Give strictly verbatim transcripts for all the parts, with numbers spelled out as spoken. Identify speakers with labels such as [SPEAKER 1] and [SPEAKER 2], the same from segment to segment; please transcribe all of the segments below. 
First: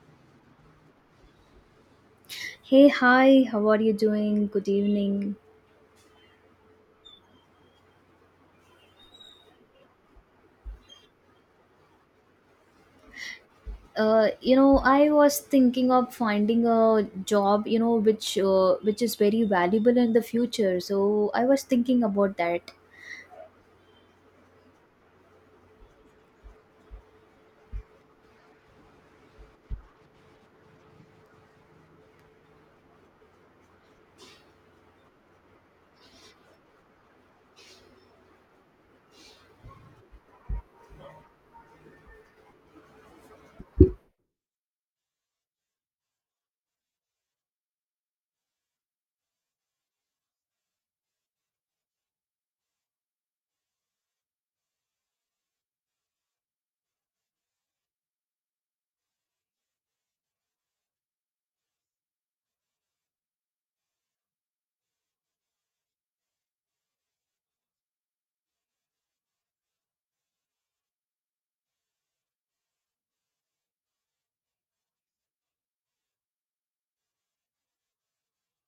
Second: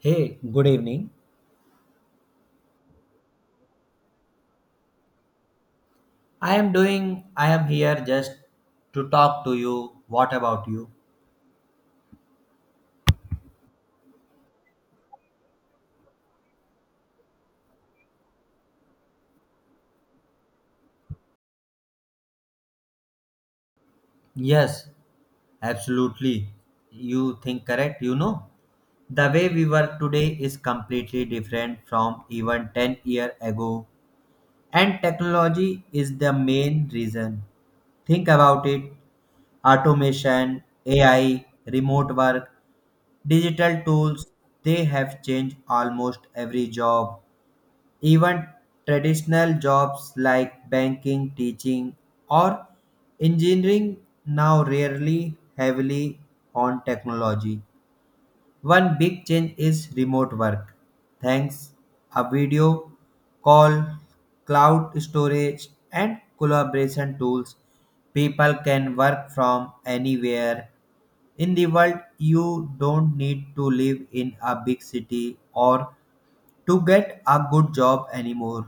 [SPEAKER 1] Hey, good evening.
[SPEAKER 2] Hey, hi, how are you doing? Good evening.
[SPEAKER 1] I am doing, I am here just to talk to you. What about you?
[SPEAKER 2] Uh, you know, I was thinking of finding a job, you know, which uh, which is very valuable in the future. So I was thinking about that.
[SPEAKER 1] Yes, absolutely. You think correct, you know. The way we work today is completely different from even ten year ago, and technology is the main reason. Think about it. Automation, A I, remote work, digital tools, they have changed almost every job. Even traditional jobs like banking, teaching, or engineering now rarely heavily on technology. One big change is remote work. Thanks a video call, cloud storage, and collaboration tools, people can work from anywhere in the world. You don't need to live in a big city or to get a good job anymore.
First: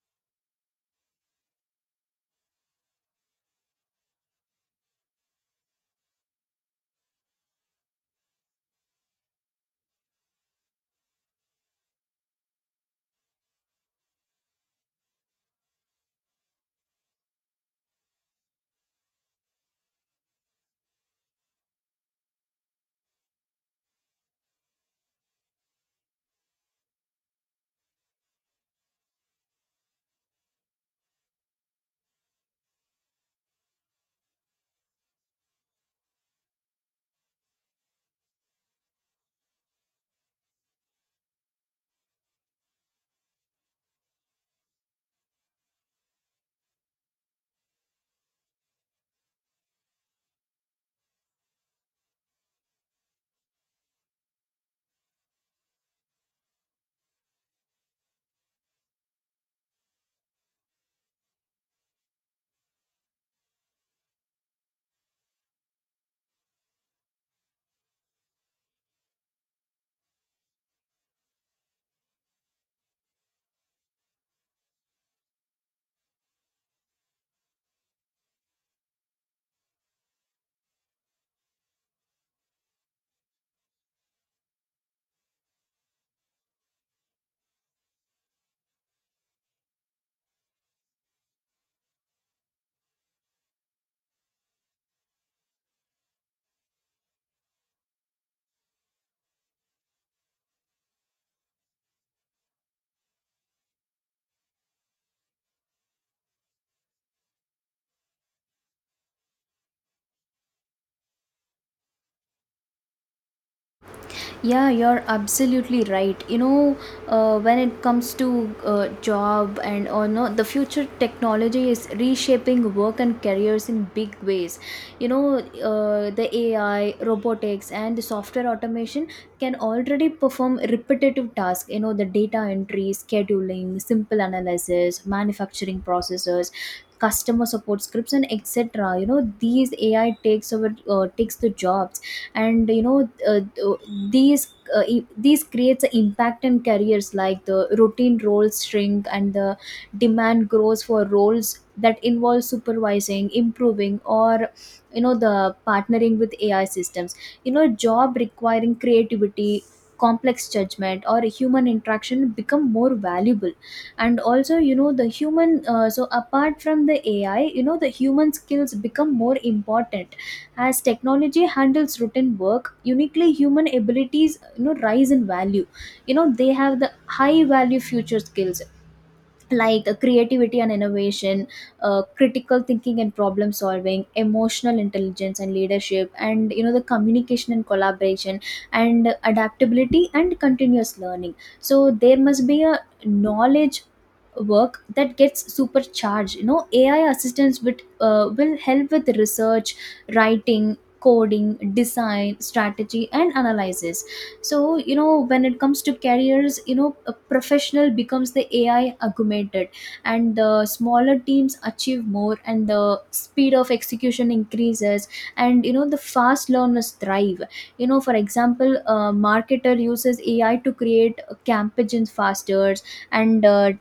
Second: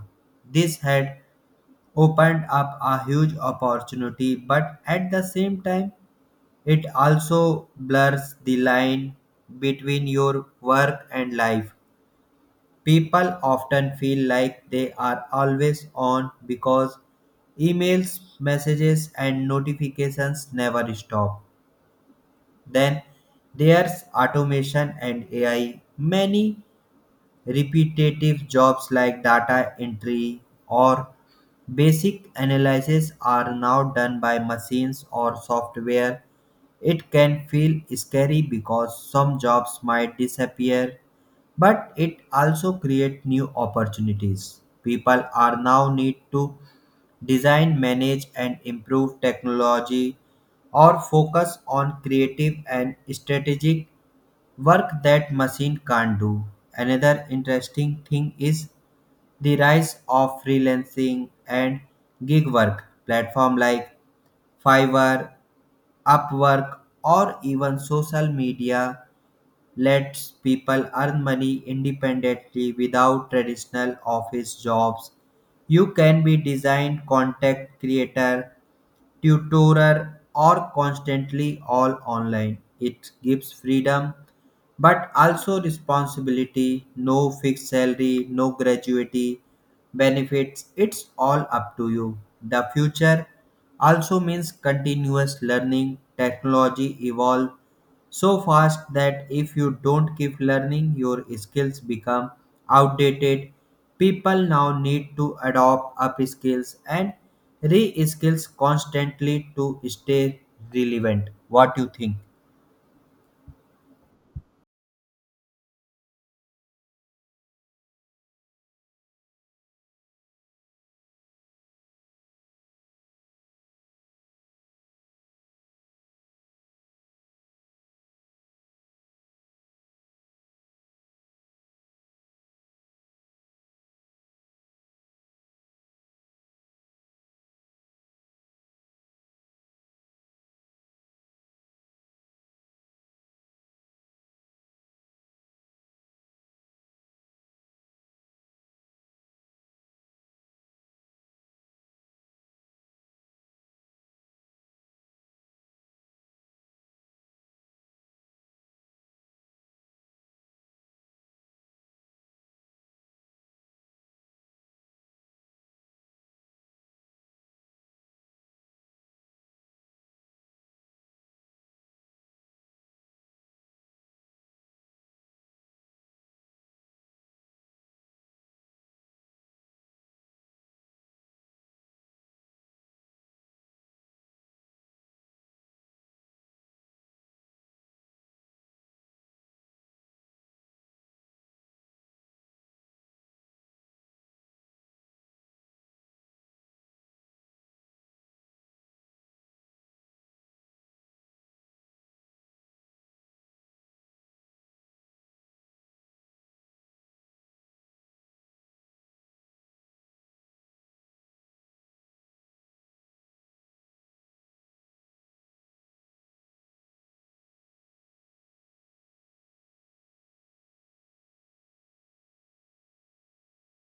[SPEAKER 1] This had opened up a huge opportunity, but at the same time, it also blurs the line between your work and life. People often feel like they are always on because emails, messages, and notifications never stop. Then there's automation and A I. Many repetitive jobs like data entry or basic analysis are now done by machines or software. It can feel scary because some jobs might disappear, but it also creates new opportunities. People are now need to design, manage, and improve technology or focus on creative and strategic work that machine can't do. Another interesting thing is the rise of freelancing and gig work platform like Fiverr, Upwork, or even social media lets people earn money independently without traditional office jobs. You can be design, content creator, tutorer, or constantly all online. It gives freedom but also responsibility, no fixed salary, no gratuity, benefits. It's all up to you. The future also means continuous learning. Technology evolve so fast that if you don't keep learning, your skills become outdated. People now need to adopt up skills and re-skills constantly to stay relevant. What do you think?
[SPEAKER 2] Yeah, you're absolutely right. You know, uh, when it comes to uh, job and or no, the future technology is reshaping work and careers in big ways. You know, uh, the A I, robotics, and the software automation can already perform repetitive tasks. You know, the data entry, scheduling, simple analysis, manufacturing processes, customer support scripts, and etc. You know these ai takes over, uh, takes the jobs. And you know uh, uh, these uh, i- these creates an impact in careers like the routine roles shrink and the demand grows for roles that involve supervising, improving, or you know the partnering with ai systems. You know job requiring creativity, complex judgment, or human interaction become more valuable. And also you know the human uh, so apart from the ai, you know the human skills become more important. As technology handles routine work, uniquely human abilities, you know rise in value. You know they have the high value future skills like uh, creativity and innovation, uh, critical thinking and problem solving, emotional intelligence and leadership, and you know the communication and collaboration and adaptability and continuous learning. So there must be a knowledge work that gets supercharged. You know ai assistants with, uh, will help with research, writing, coding, design, strategy, and analysis. So you know when it comes to careers, you know a professional becomes the ai augmented, and the smaller teams achieve more, and the speed of execution increases, and you know the fast learners thrive. You know for example, a marketer uses ai to create campaigns faster, and uh,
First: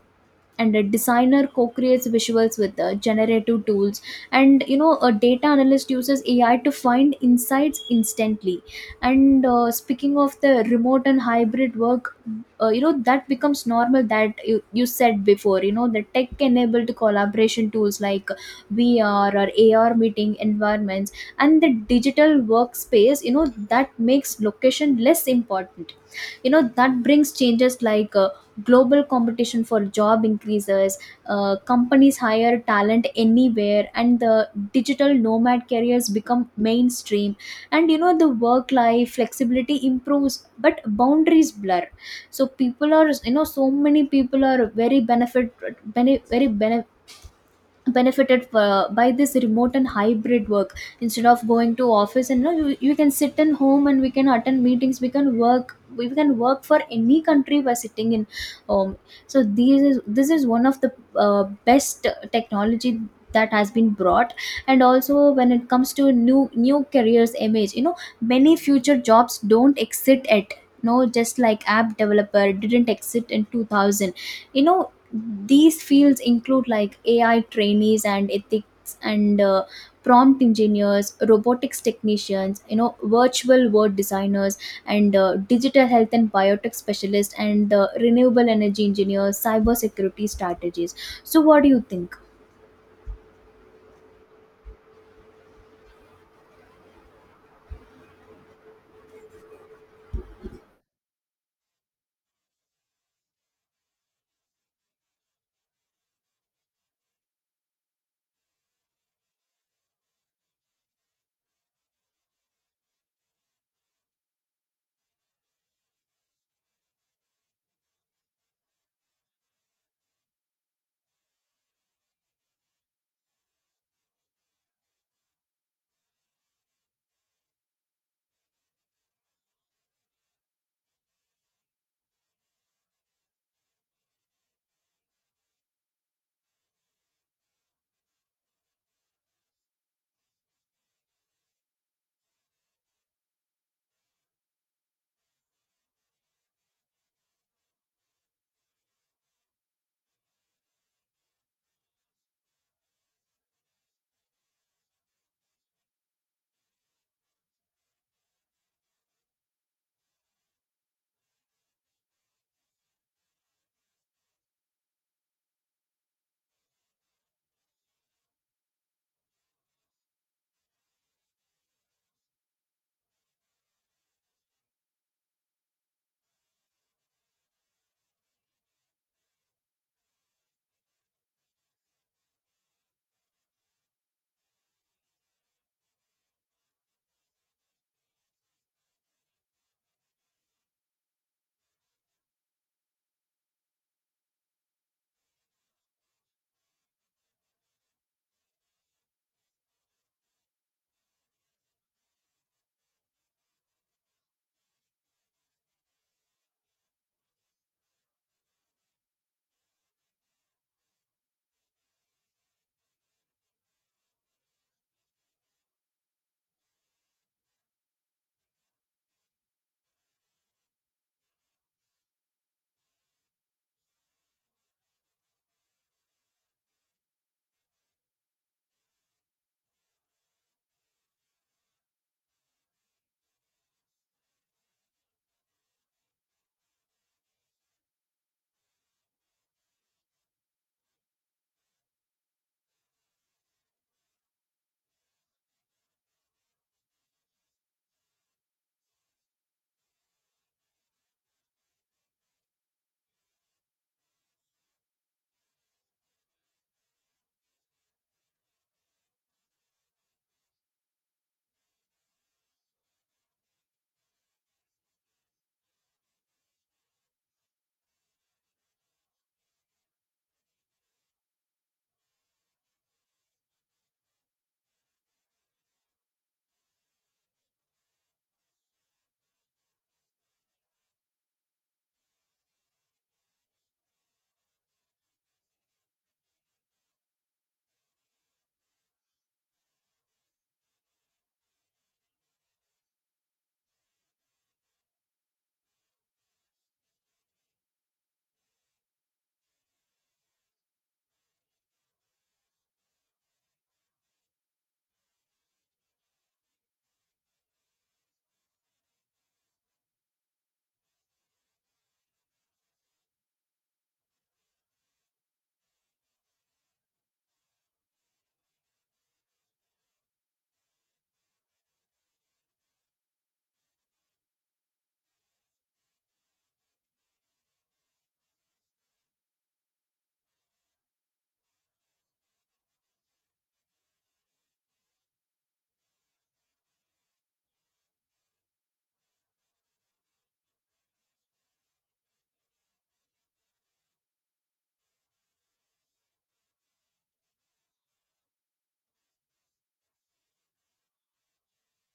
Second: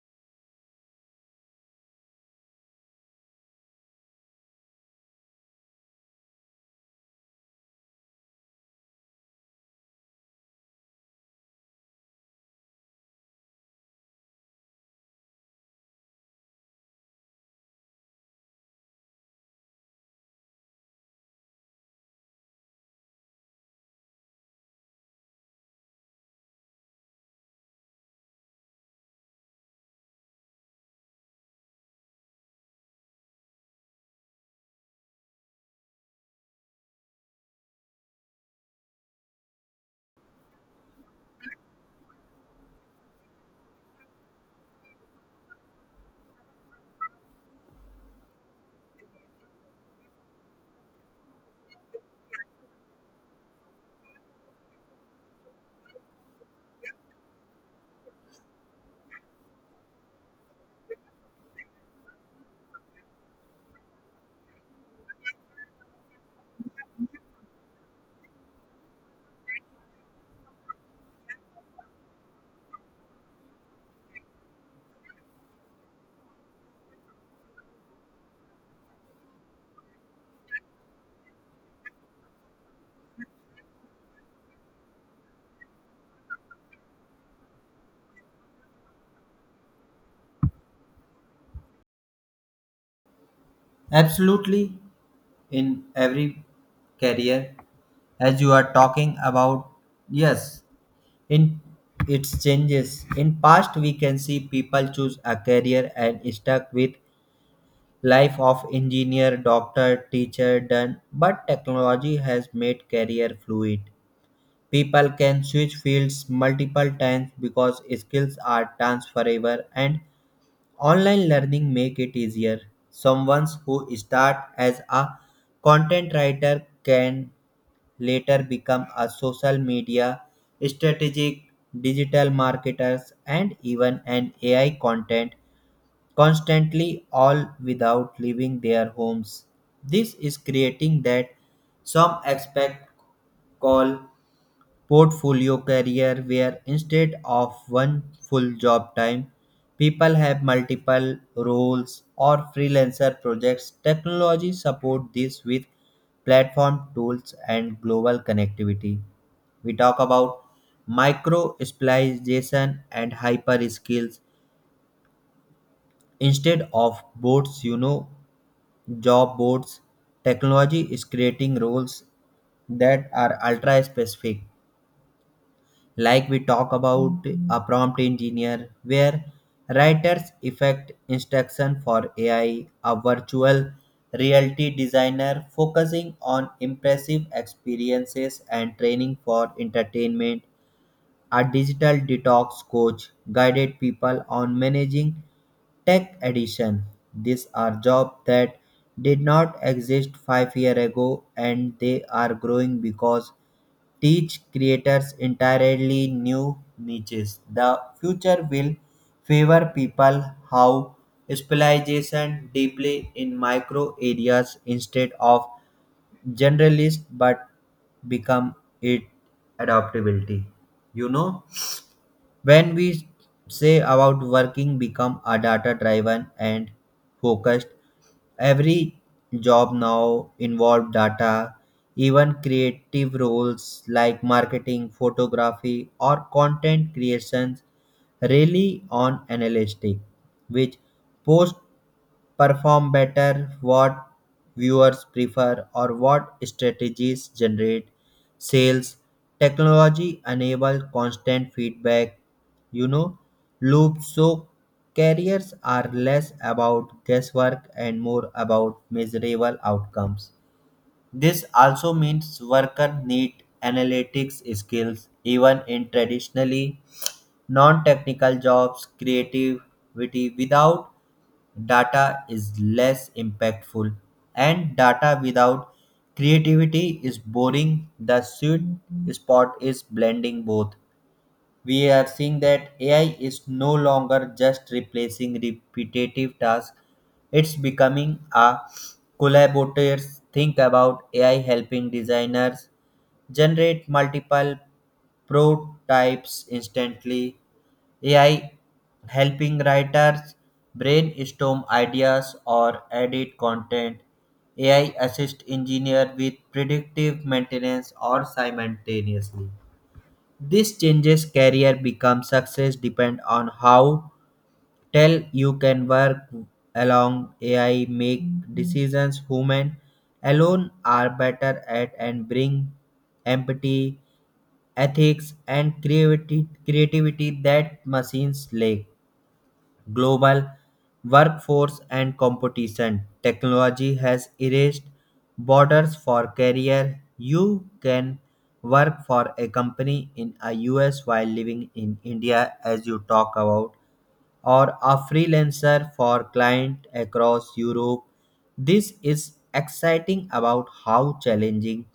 [SPEAKER 2] and a designer co-creates visuals with uh, generative tools, and you know a data analyst uses ai to find insights instantly. And uh, speaking of the remote and hybrid work, uh, you know that becomes normal, that you, you said before. You know the tech enabled collaboration tools like vr or ar meeting environments and the digital workspace, you know that makes location less important. You know that brings changes like uh, global competition for job increases. Uh, companies hire talent anywhere, and the digital nomad careers become mainstream, and you know the work life flexibility improves but boundaries blur. So people are, you know so many people are very benefit, bene- very bene- benefited uh, by this remote and hybrid work. Instead of going to office, and you, know, you you can sit in home, and we can attend meetings, we can work we can work for any country by sitting in home. So these is this is one of the uh, best technology that has been brought. And also when it comes to new new careers image, you know many future jobs don't exit at no, just like app developer didn't exit in two thousand. you know Mm-hmm. These fields include like A I trainees and ethics and uh, prompt engineers, robotics technicians, you know, virtual world designers, and uh, digital health and biotech specialists, and uh, renewable energy engineers, cybersecurity strategies. So, what do you think?
[SPEAKER 1] Absolutely, in every career, as you are talking about, yes, in its changes in past, we can see people choose a career and stuck with life of engineer, doctor, teacher, done, but technology has made career fluid. People can switch fields multiple times because skills are transferable, and online learning make it easier. Someone who start as a content writer can later become a social media strategic, digital marketers, and even an A I content constantly all without leaving their homes. This is creating that some expect call portfolio career, where instead of one full job time, people have multiple roles or freelancer projects. Technology support this with platform tools and global connectivity. We talk about micro specialization and hyper skills instead of boards, you know, job boards. Technology is creating roles that are ultra specific, like we talk about a prompt engineer where writers effect instruction for A I, a virtual reality designer focusing on impressive experiences and training for entertainment, a digital detox coach guided people on managing tech addiction. These are jobs that did not exist five years ago, and they are growing because teach creators entirely new niches. The future will favor people how specialization deeply in micro areas instead of generalist, but become it adaptability. You know, when we say about working become a data driven and focused, every job now involve data, even creative roles like marketing, photography, or content creations really on analytics, which post perform better, what viewers prefer, or what strategies generate sales. Technology enable constant feedback, you know, loops, so careers are less about guesswork and more about measurable outcomes. This also means workers need analytics skills even in traditionally non-technical jobs. Creativity without data is less impactful, and data without creativity is boring. The sweet spot is blending both. We are seeing that A I is no longer just replacing repetitive tasks, it's becoming a collaborator. Think about A I helping designers generate multiple prototypes instantly, A I helping writers brainstorm ideas or edit content. A I assist engineer with predictive maintenance or simultaneously. This changes career become success depend on how tell you can work along A I, make decisions human alone are better at, and bring empathy, ethics, and creativity, creativity that machines lack. Global workforce and competition, technology has erased borders for career. You can work for a company in a U S while living in India, as you talk about, or a freelancer for clients across Europe. This is exciting about how challenging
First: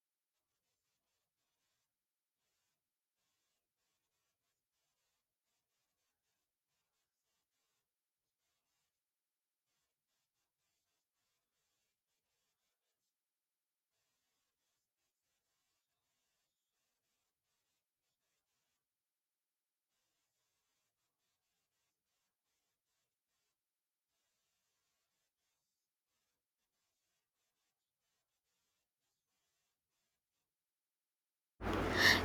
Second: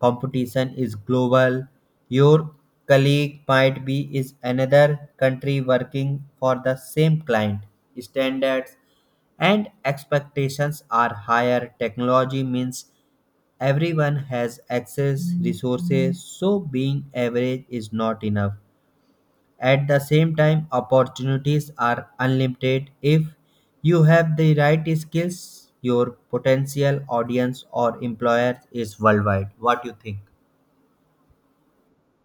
[SPEAKER 1] competition is global. Your colleague might be is another country working for the same client. Standards and expectations are higher. Technology means everyone has access resources, so being average is not enough. At the same time, opportunities are unlimited if you have the right skills. Your potential audience or employer is worldwide. What do you think?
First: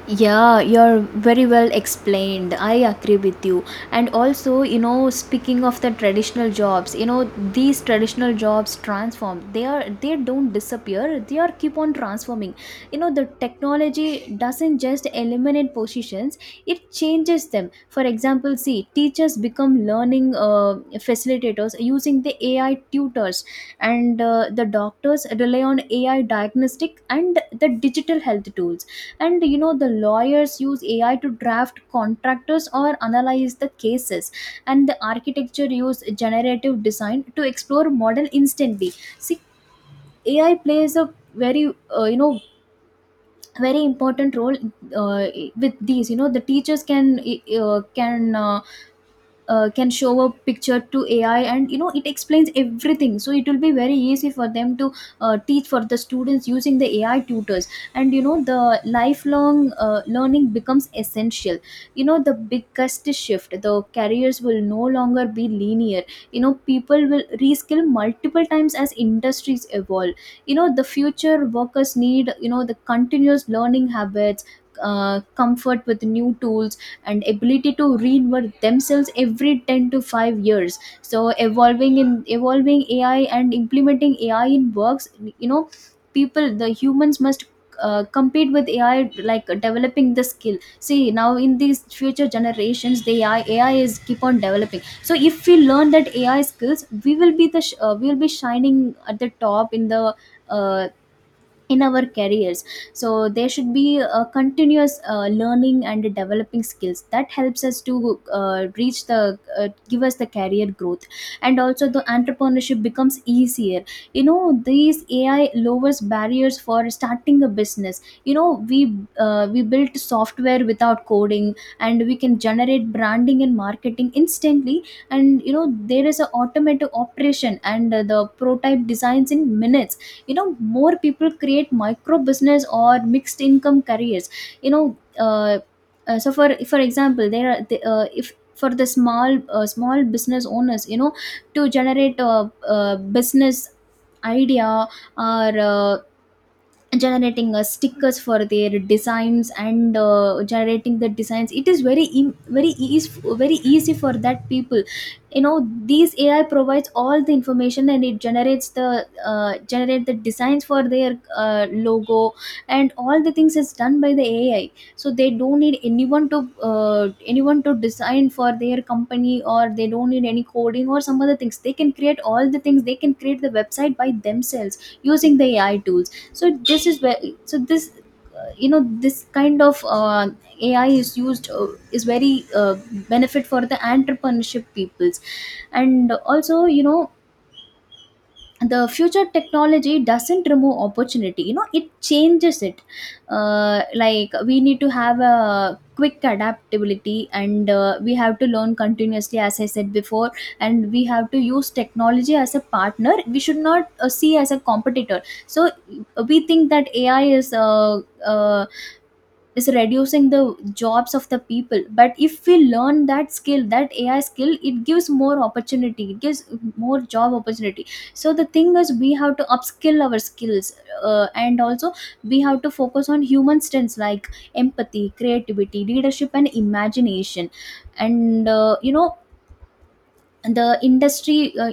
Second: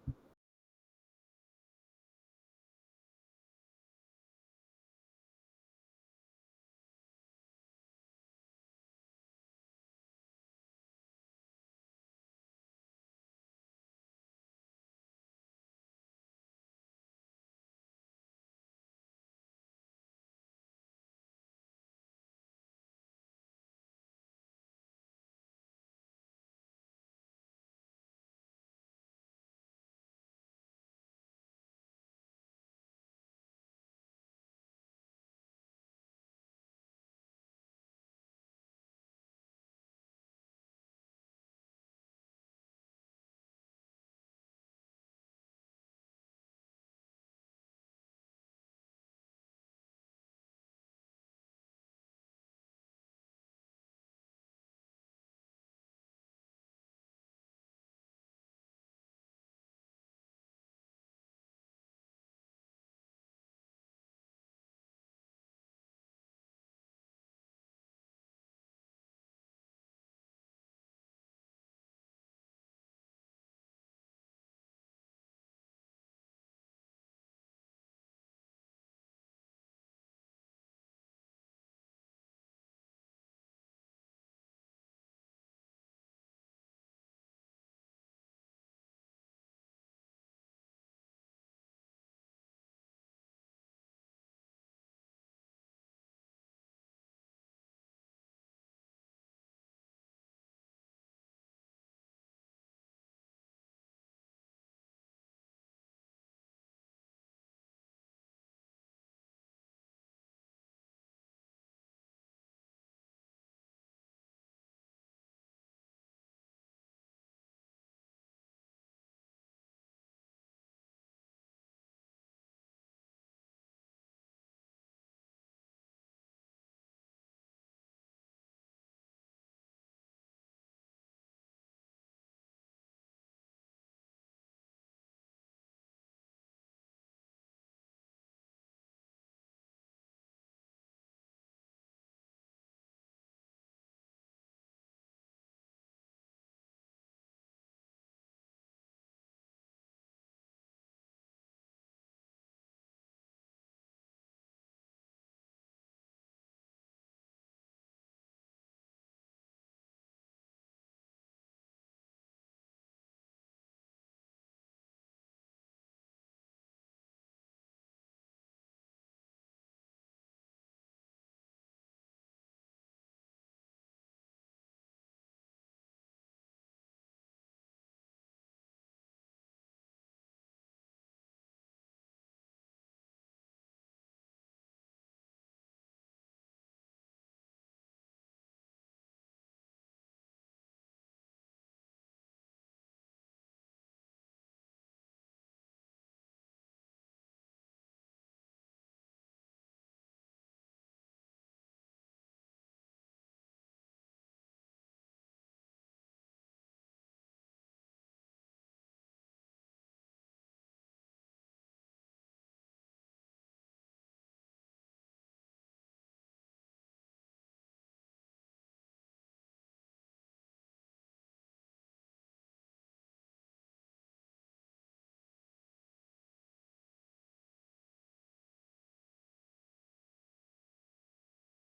[SPEAKER 2] Yeah, you're very well explained. I agree with you. And also, you know, speaking of the traditional jobs, you know, these traditional jobs transform. They are they don't disappear. They are keep on transforming. You know, the technology doesn't just eliminate positions, it changes them. For example, see, teachers become learning uh, facilitators using the A I tutors, and uh, the doctors rely on A I diagnostic and the digital health tools, and you know the lawyers use ai to draft contractors or analyze the cases, and the architecture use generative design to explore model instantly. See, ai plays a very uh, you know very important role. uh, with these, you know the teachers can uh, can uh, uh, can show a picture to ai, and you know it explains everything, so it will be very easy for them to uh, teach for the students using the ai tutors. And you know the lifelong uh, learning becomes essential. You know the biggest shift, the careers will no longer be linear. You know people will reskill multiple times as industries evolve. You know the future workers need, you know the continuous learning habits, uh, comfort with new tools, and ability to reinvent themselves every ten to five years. So evolving in evolving ai and implementing ai in works, you know people the humans must uh, compete with ai like developing the skill. See now in these future generations, the ai ai is keep on developing. So if we learn that ai skills, we will be the sh- uh, we will be shining at the top in the uh, in our careers. So there should be a continuous uh, learning and developing skills that helps us to uh, reach the uh, give us the career growth. And also the entrepreneurship becomes easier. You know these ai lowers barriers for starting a business. you know we uh, we built software without coding, and we can generate branding and marketing instantly, and you know there is a automated operation, and uh, the prototype designs in minutes. you know More people create micro business or mixed income careers. you know uh, uh, so for for example, there are the, uh, if for the small uh, small business owners, you know to generate a, a business idea, or uh, generating uh, stickers for their designs, and uh, generating the designs, it is very e- very easy, very easy for that people. You know these ai provides all the information, and it generates the uh, generate the designs for their uh, logo, and all the things is done by the ai. So they don't need anyone to uh, anyone to design for their company, or they don't need any coding or some other things. They can create all the things, they can create the website by themselves using the ai tools. So this is where so this uh, you know this kind of uh, ai is used, uh, is very uh, benefit for the entrepreneurship peoples. And also you know the future technology doesn't remove opportunity, you know it changes it. Uh, like we need to have a quick adaptability, and uh, we have to learn continuously as I said before, and we have to use technology as a partner, we should not uh, see as a competitor. So uh, we think that ai is uh, uh, is reducing the jobs of the people, but if we learn that skill, that ai skill, it gives more opportunity, it gives more job opportunity. So the thing is we have to upskill our skills, uh, and also we have to focus on human strengths like empathy, creativity, leadership, and imagination. And uh, you know the industry uh,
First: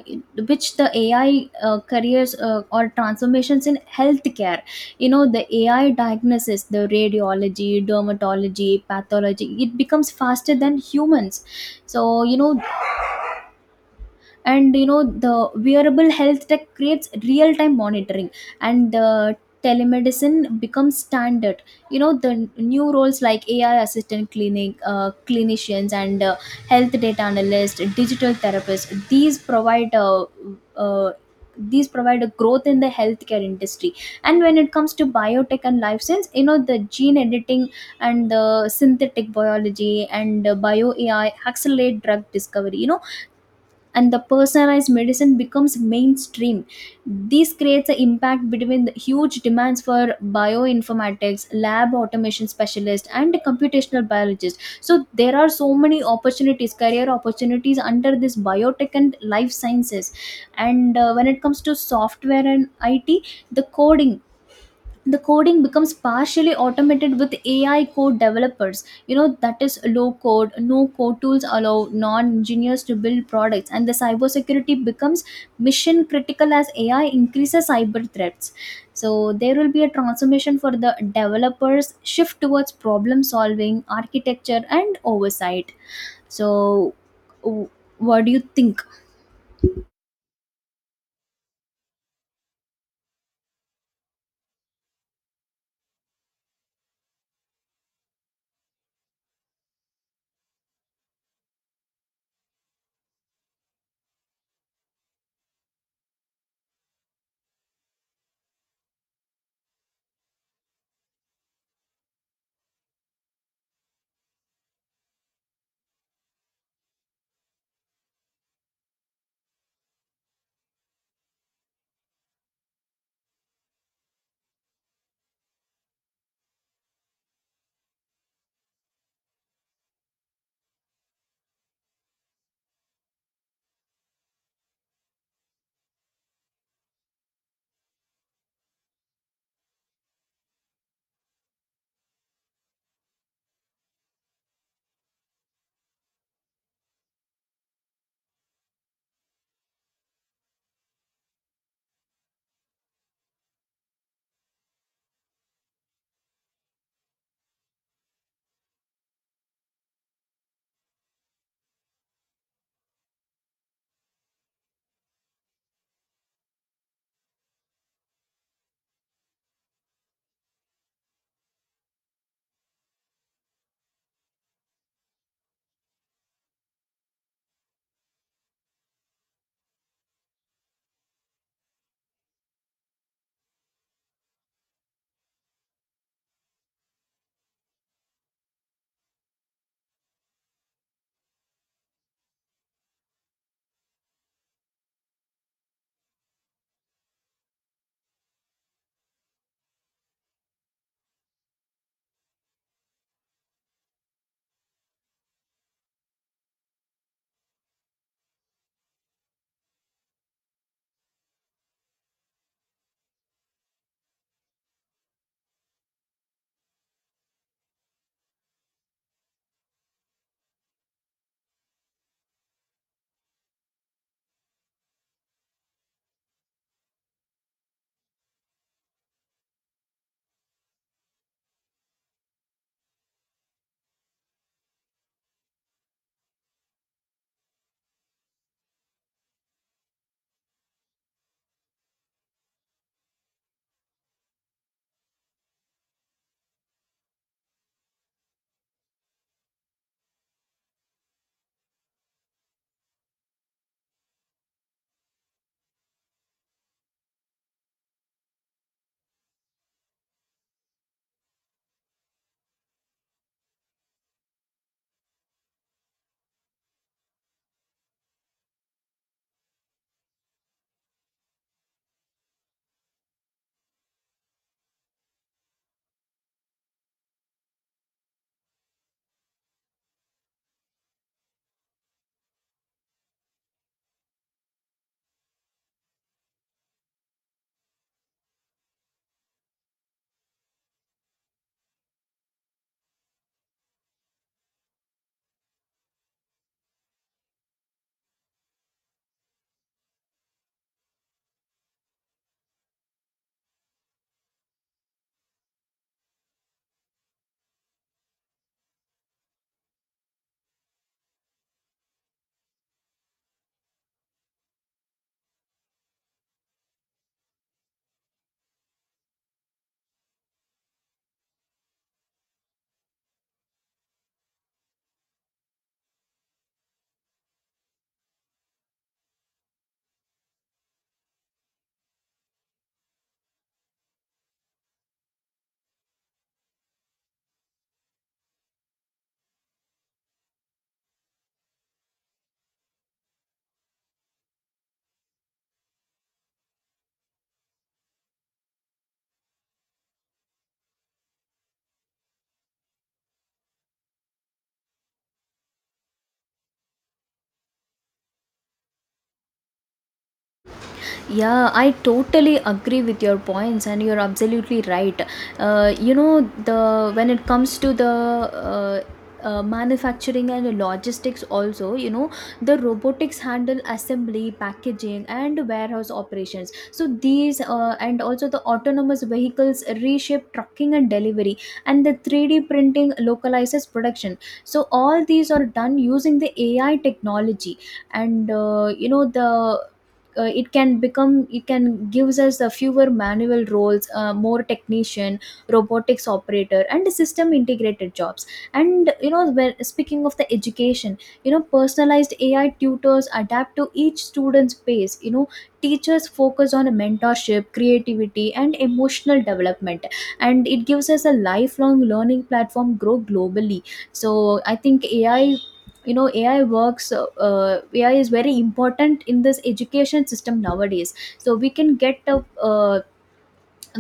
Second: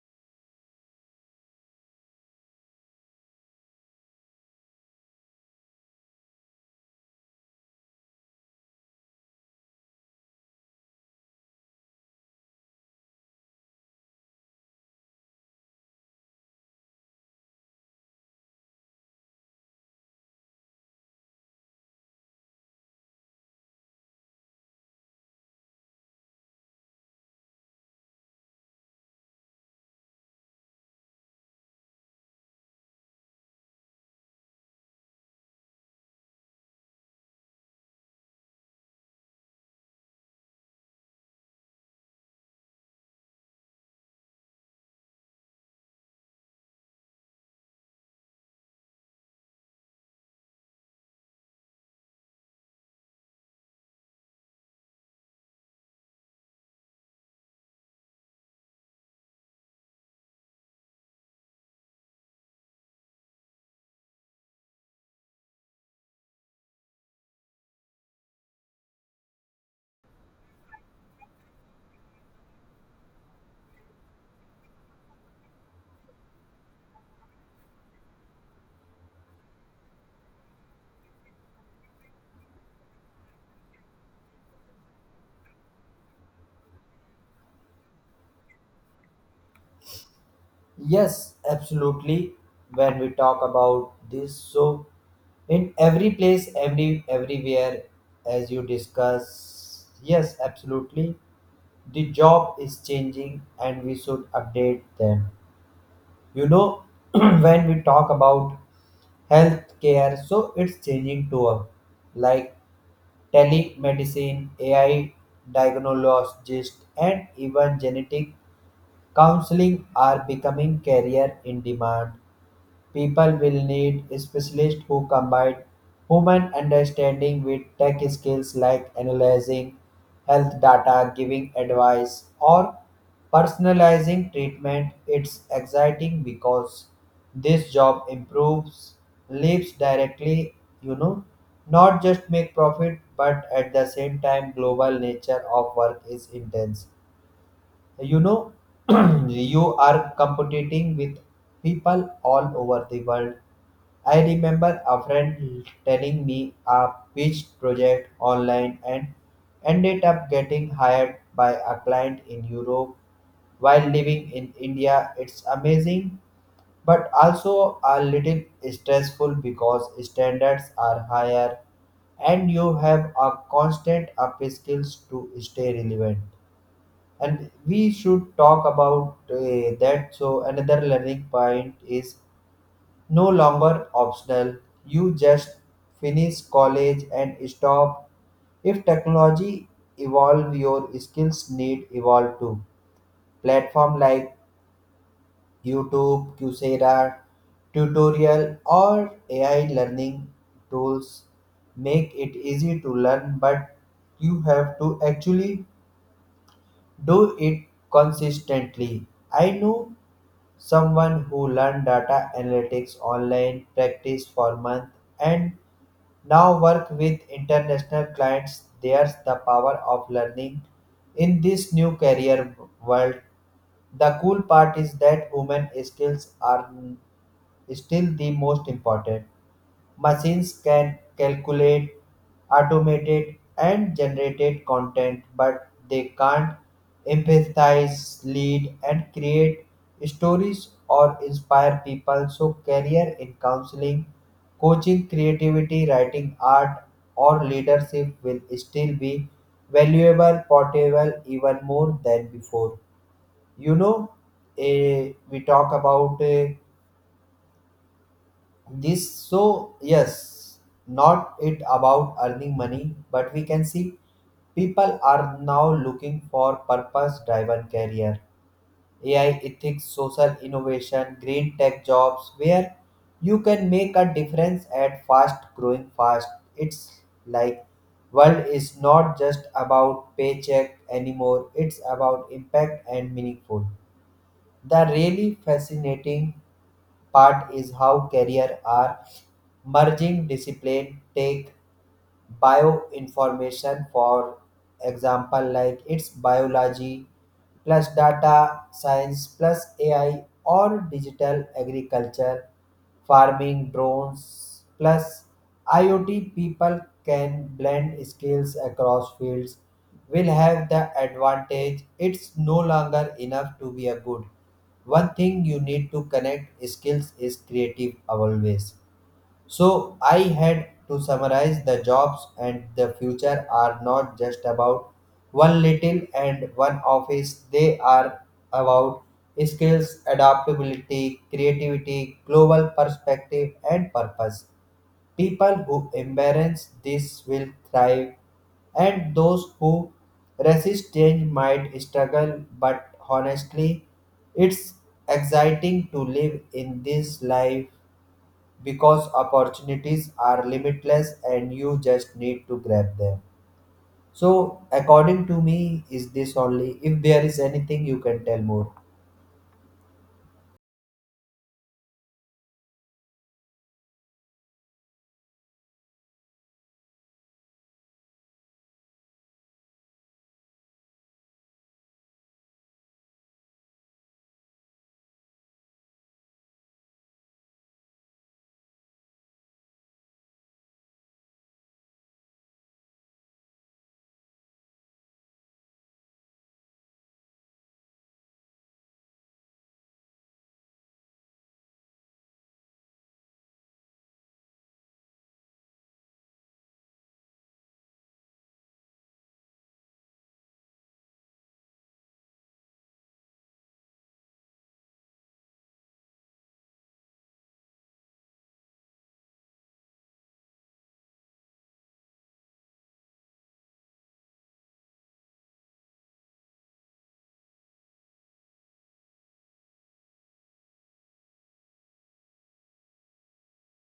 [SPEAKER 2] which the ai uh, careers uh, or transformations in healthcare, you know the ai diagnosis, the radiology, dermatology, pathology, it becomes faster than humans. So you know and you know The wearable health tech creates real time monitoring, and uh, telemedicine becomes standard. You know the n- new roles like ai assistant clinic uh, clinicians, and uh, health data analyst, digital therapist, these provide uh, uh, these provide a growth in the healthcare industry. And when it comes to biotech and life science, you know the gene editing and the synthetic biology, and uh, bio ai accelerate drug discovery. You know and the personalized medicine becomes mainstream. This creates an impact between the huge demands for bioinformatics, lab automation specialists, and computational biologists. So there are so many opportunities, career opportunities under this biotech and life sciences. And uh, when it comes to software and I T, the coding the coding becomes partially automated with A I code developers. You know, that is low code, no code tools allow non engineers to build products, and the cybersecurity becomes mission critical as A I increases cyber threats. So, there will be a transformation for the developers, shift towards problem solving, architecture, and oversight. So, w- what do you think?
[SPEAKER 1] Yes, absolutely. When we talk about this, so in every place, every everywhere, as you discuss, yes, absolutely. The job is changing, and we should update them. You know, when we talk about healthcare, so it's changing to a, like, telemedicine, A I diagnostics, and even genetic counseling are becoming career in demand. People will need specialists who combine human understanding with tech skills, like analyzing health data, giving advice, or personalizing treatment. It's exciting because this job improves lives directly, you know, not just make profit, but at the same time, global nature of work is intense. You know, you are competing with people all over the world. I remember a friend telling me a pitch project online and ended up getting hired by a client in Europe while living in India. It's amazing, but also a little stressful because standards are higher and you have a constant up skills to stay relevant. And we should talk about uh, that. So another learning point is no longer optional, you just finish college and stop. If technology evolve, your skills need evolve too. Platform like YouTube, Coursera, tutorial, or A I learning tools make it easy to learn, but you have to actually do it consistently. I know someone who learned data analytics online, practiced for months, and now work with international clients. There's the power of learning in this new career world. The cool part is that human skills are still the most important. Machines can calculate, automate, and generate content, but they can't empathize, lead, and create stories or inspire people. So, career in counseling, coaching, creativity, writing, art, or leadership will still be valuable, portable, even more than before. You know, eh, we talk about. Eh, this, so yes, not it about earning money, but we can see people are now looking for purpose driven career, A I ethics, social innovation, green tech jobs, where you can make a difference at fast growing fast. It's like world is not just about paycheck anymore, it's about impact and meaningful. The really fascinating part is how career are merging discipline. Take bioinformation for example, like its biology plus data science plus A I, or digital agriculture, farming drones plus I o T. People can blend skills across fields will have the advantage. It's no longer enough to be a good one thing, you need to connect skills is creative always. So I had to summarize the jobs and the future are not just about one little and one office. They are about skills, adaptability, creativity, global perspective, and purpose. People who embrace this will thrive, and those who resist change might struggle, but honestly, it's exciting to live in this life because opportunities are limitless and you just need to grab them. So, according to me, is this only? If there is anything, you can tell more.
[SPEAKER 2] Yeah, I totally agree with your points, and you're absolutely right. Uh, you know, the When it comes to the uh, uh, manufacturing and logistics, also, you know, the robotics handle assembly, packaging, and warehouse operations. So these uh, and also the autonomous vehicles reshape trucking and delivery, and the three D printing localizes production. So all these are done using the A I technology, and uh, you know the uh, it can become it can gives us the fewer manual roles, uh, more technician, robotics operator and system integrated jobs. And you know, when speaking of the education, you know, personalized ai tutors adapt to each student's pace, you know, teachers focus on mentorship, creativity and emotional development, and it gives us a lifelong learning platform grow globally. So I think ai, you know, ai works, uh, uh, ai is very important in this education system nowadays. So we can get a uh,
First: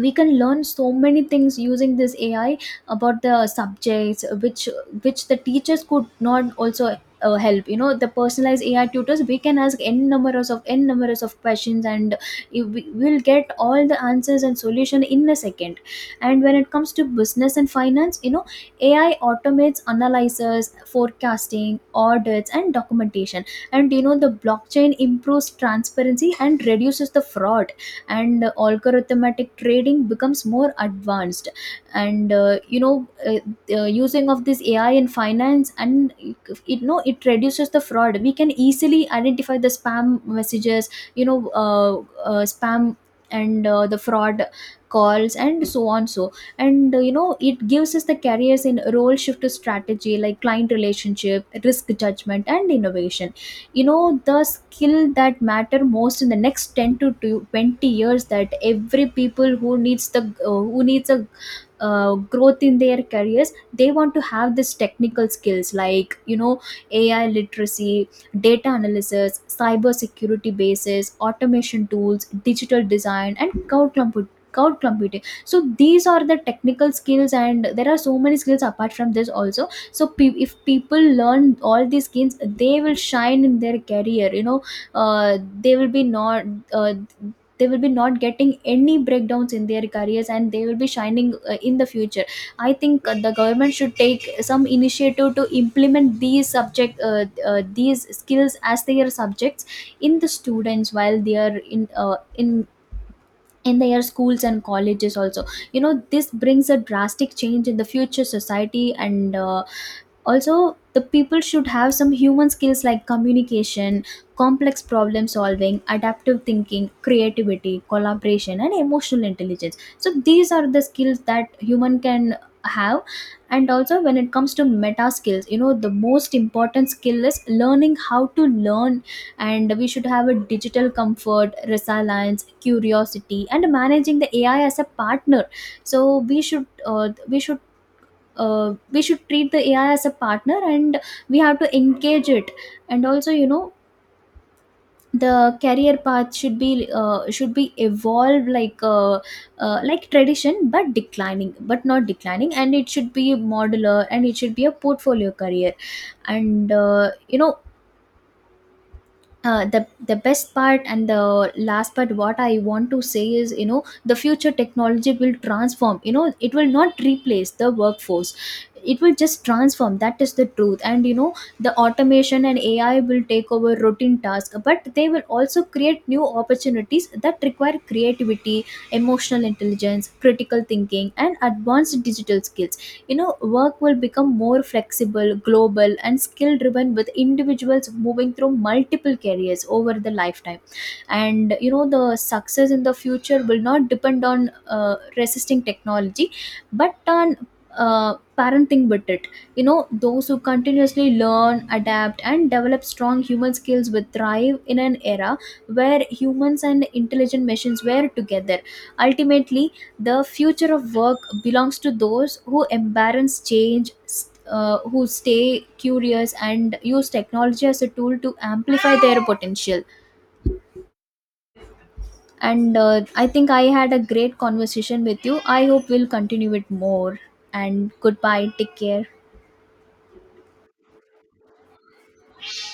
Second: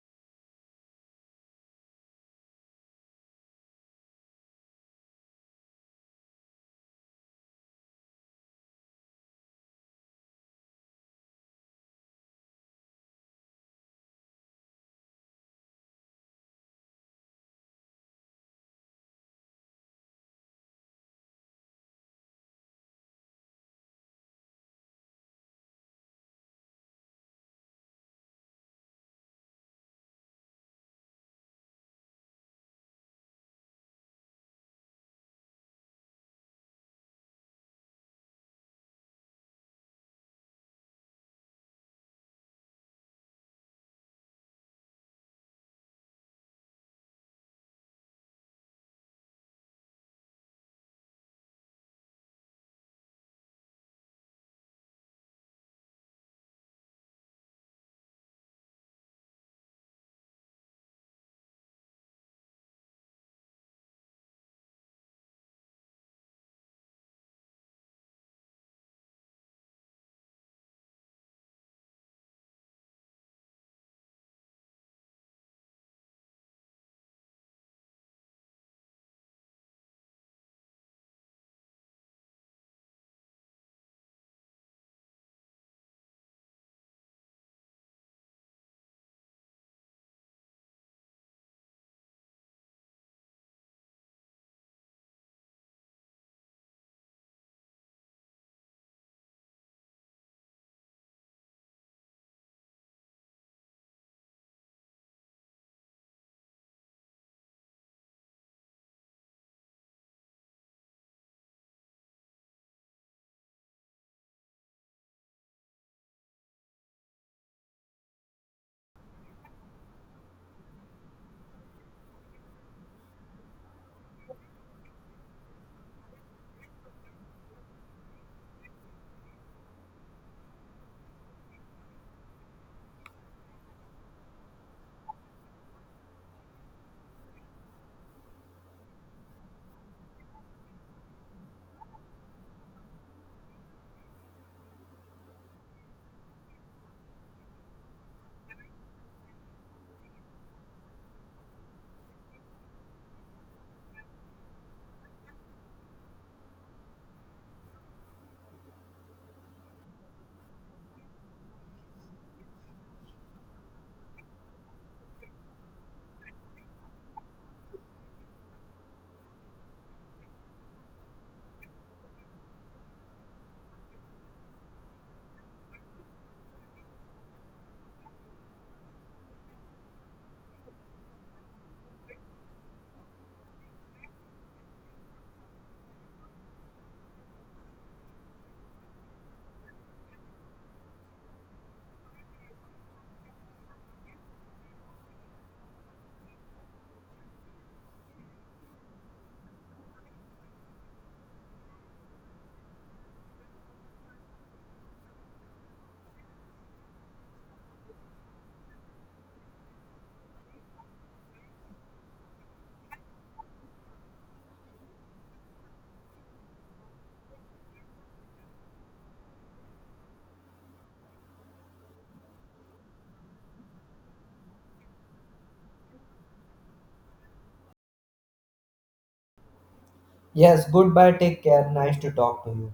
[SPEAKER 2] we can learn so many things using this ai about the subjects which which the teachers could not also uh, help. You know, the personalized ai tutors, we can ask n numbers of n numbers of questions and you- we will get all the answers and solution in a second. And when it comes to business and finance, you know, ai automates analysis, forecasting, audits and documentation. And you know, the blockchain improves transparency and reduces the fraud, and algorithmic trading becomes more advanced. And uh, you know uh, the using of this ai in finance, and it know it reduces the fraud. We can easily identify the spam messages, you know uh, uh, spam and uh, the fraud calls and so on. So and uh, you know, it gives us the careers in role shift to strategy like client relationship, risk judgment and innovation. You know the skill that matter most in the next ten to twenty years, that every people who needs the uh, who needs a uh, growth in their careers, they want to have this technical skills like, you know, ai literacy, data analysis, cyber security bases, automation tools, digital design and cloud compu- cloud computing. So these are the technical skills, and there are so many skills apart from this also. So pe- if people learn all these skills, they will shine in their career. You know, uh, they will be not uh, they will be not getting any breakdowns in their careers, and they will be shining uh, in the future. I think uh, the government should take some initiative to implement these subject, uh, uh, these skills as their subjects in the students while they are in uh, in in their schools and colleges also. You know, this brings a drastic change in the future society. And uh, also, the people should have some human skills like communication, complex problem solving, adaptive thinking, creativity, collaboration and emotional intelligence. So these are the skills that human can have. And also when it comes to meta skills, you know, the most important skill is learning how to learn, and we should have a digital comfort, resilience, curiosity and managing the ai as a partner. So we should uh, we should uh, we should treat the A I as a partner, and we have to engage it. And also, you know, the career path should be uh, should be evolved, like uh, uh, like tradition, but declining, but not declining. And it should be modular, and it should be a portfolio career. And uh, you know, uh, the the best part and the last part what I want to say is, you know, the future technology will transform, you know, it will not replace the workforce, it will just transform. That is the truth. And you know, the automation and ai will take over routine tasks, but they will also create new opportunities that require creativity, emotional intelligence, critical thinking and advanced digital skills. You know, work will become more flexible, global and skill driven, with individuals moving through multiple careers over the lifetime. And you know, the success in the future will not depend on uh, resisting technology, but on uh, parenting with it. You know, those who continuously learn, adapt and develop strong human skills will thrive in an era where humans and intelligent machines were together. Ultimately, the future of work belongs to those who embrace change, st- uh, who stay curious, and use technology as a tool to amplify their potential. And uh, I think I had a great conversation with you. I hope we'll continue it more. And goodbye. Take care.
[SPEAKER 1] Yes, goodbye. Take care. Nice to talk to you.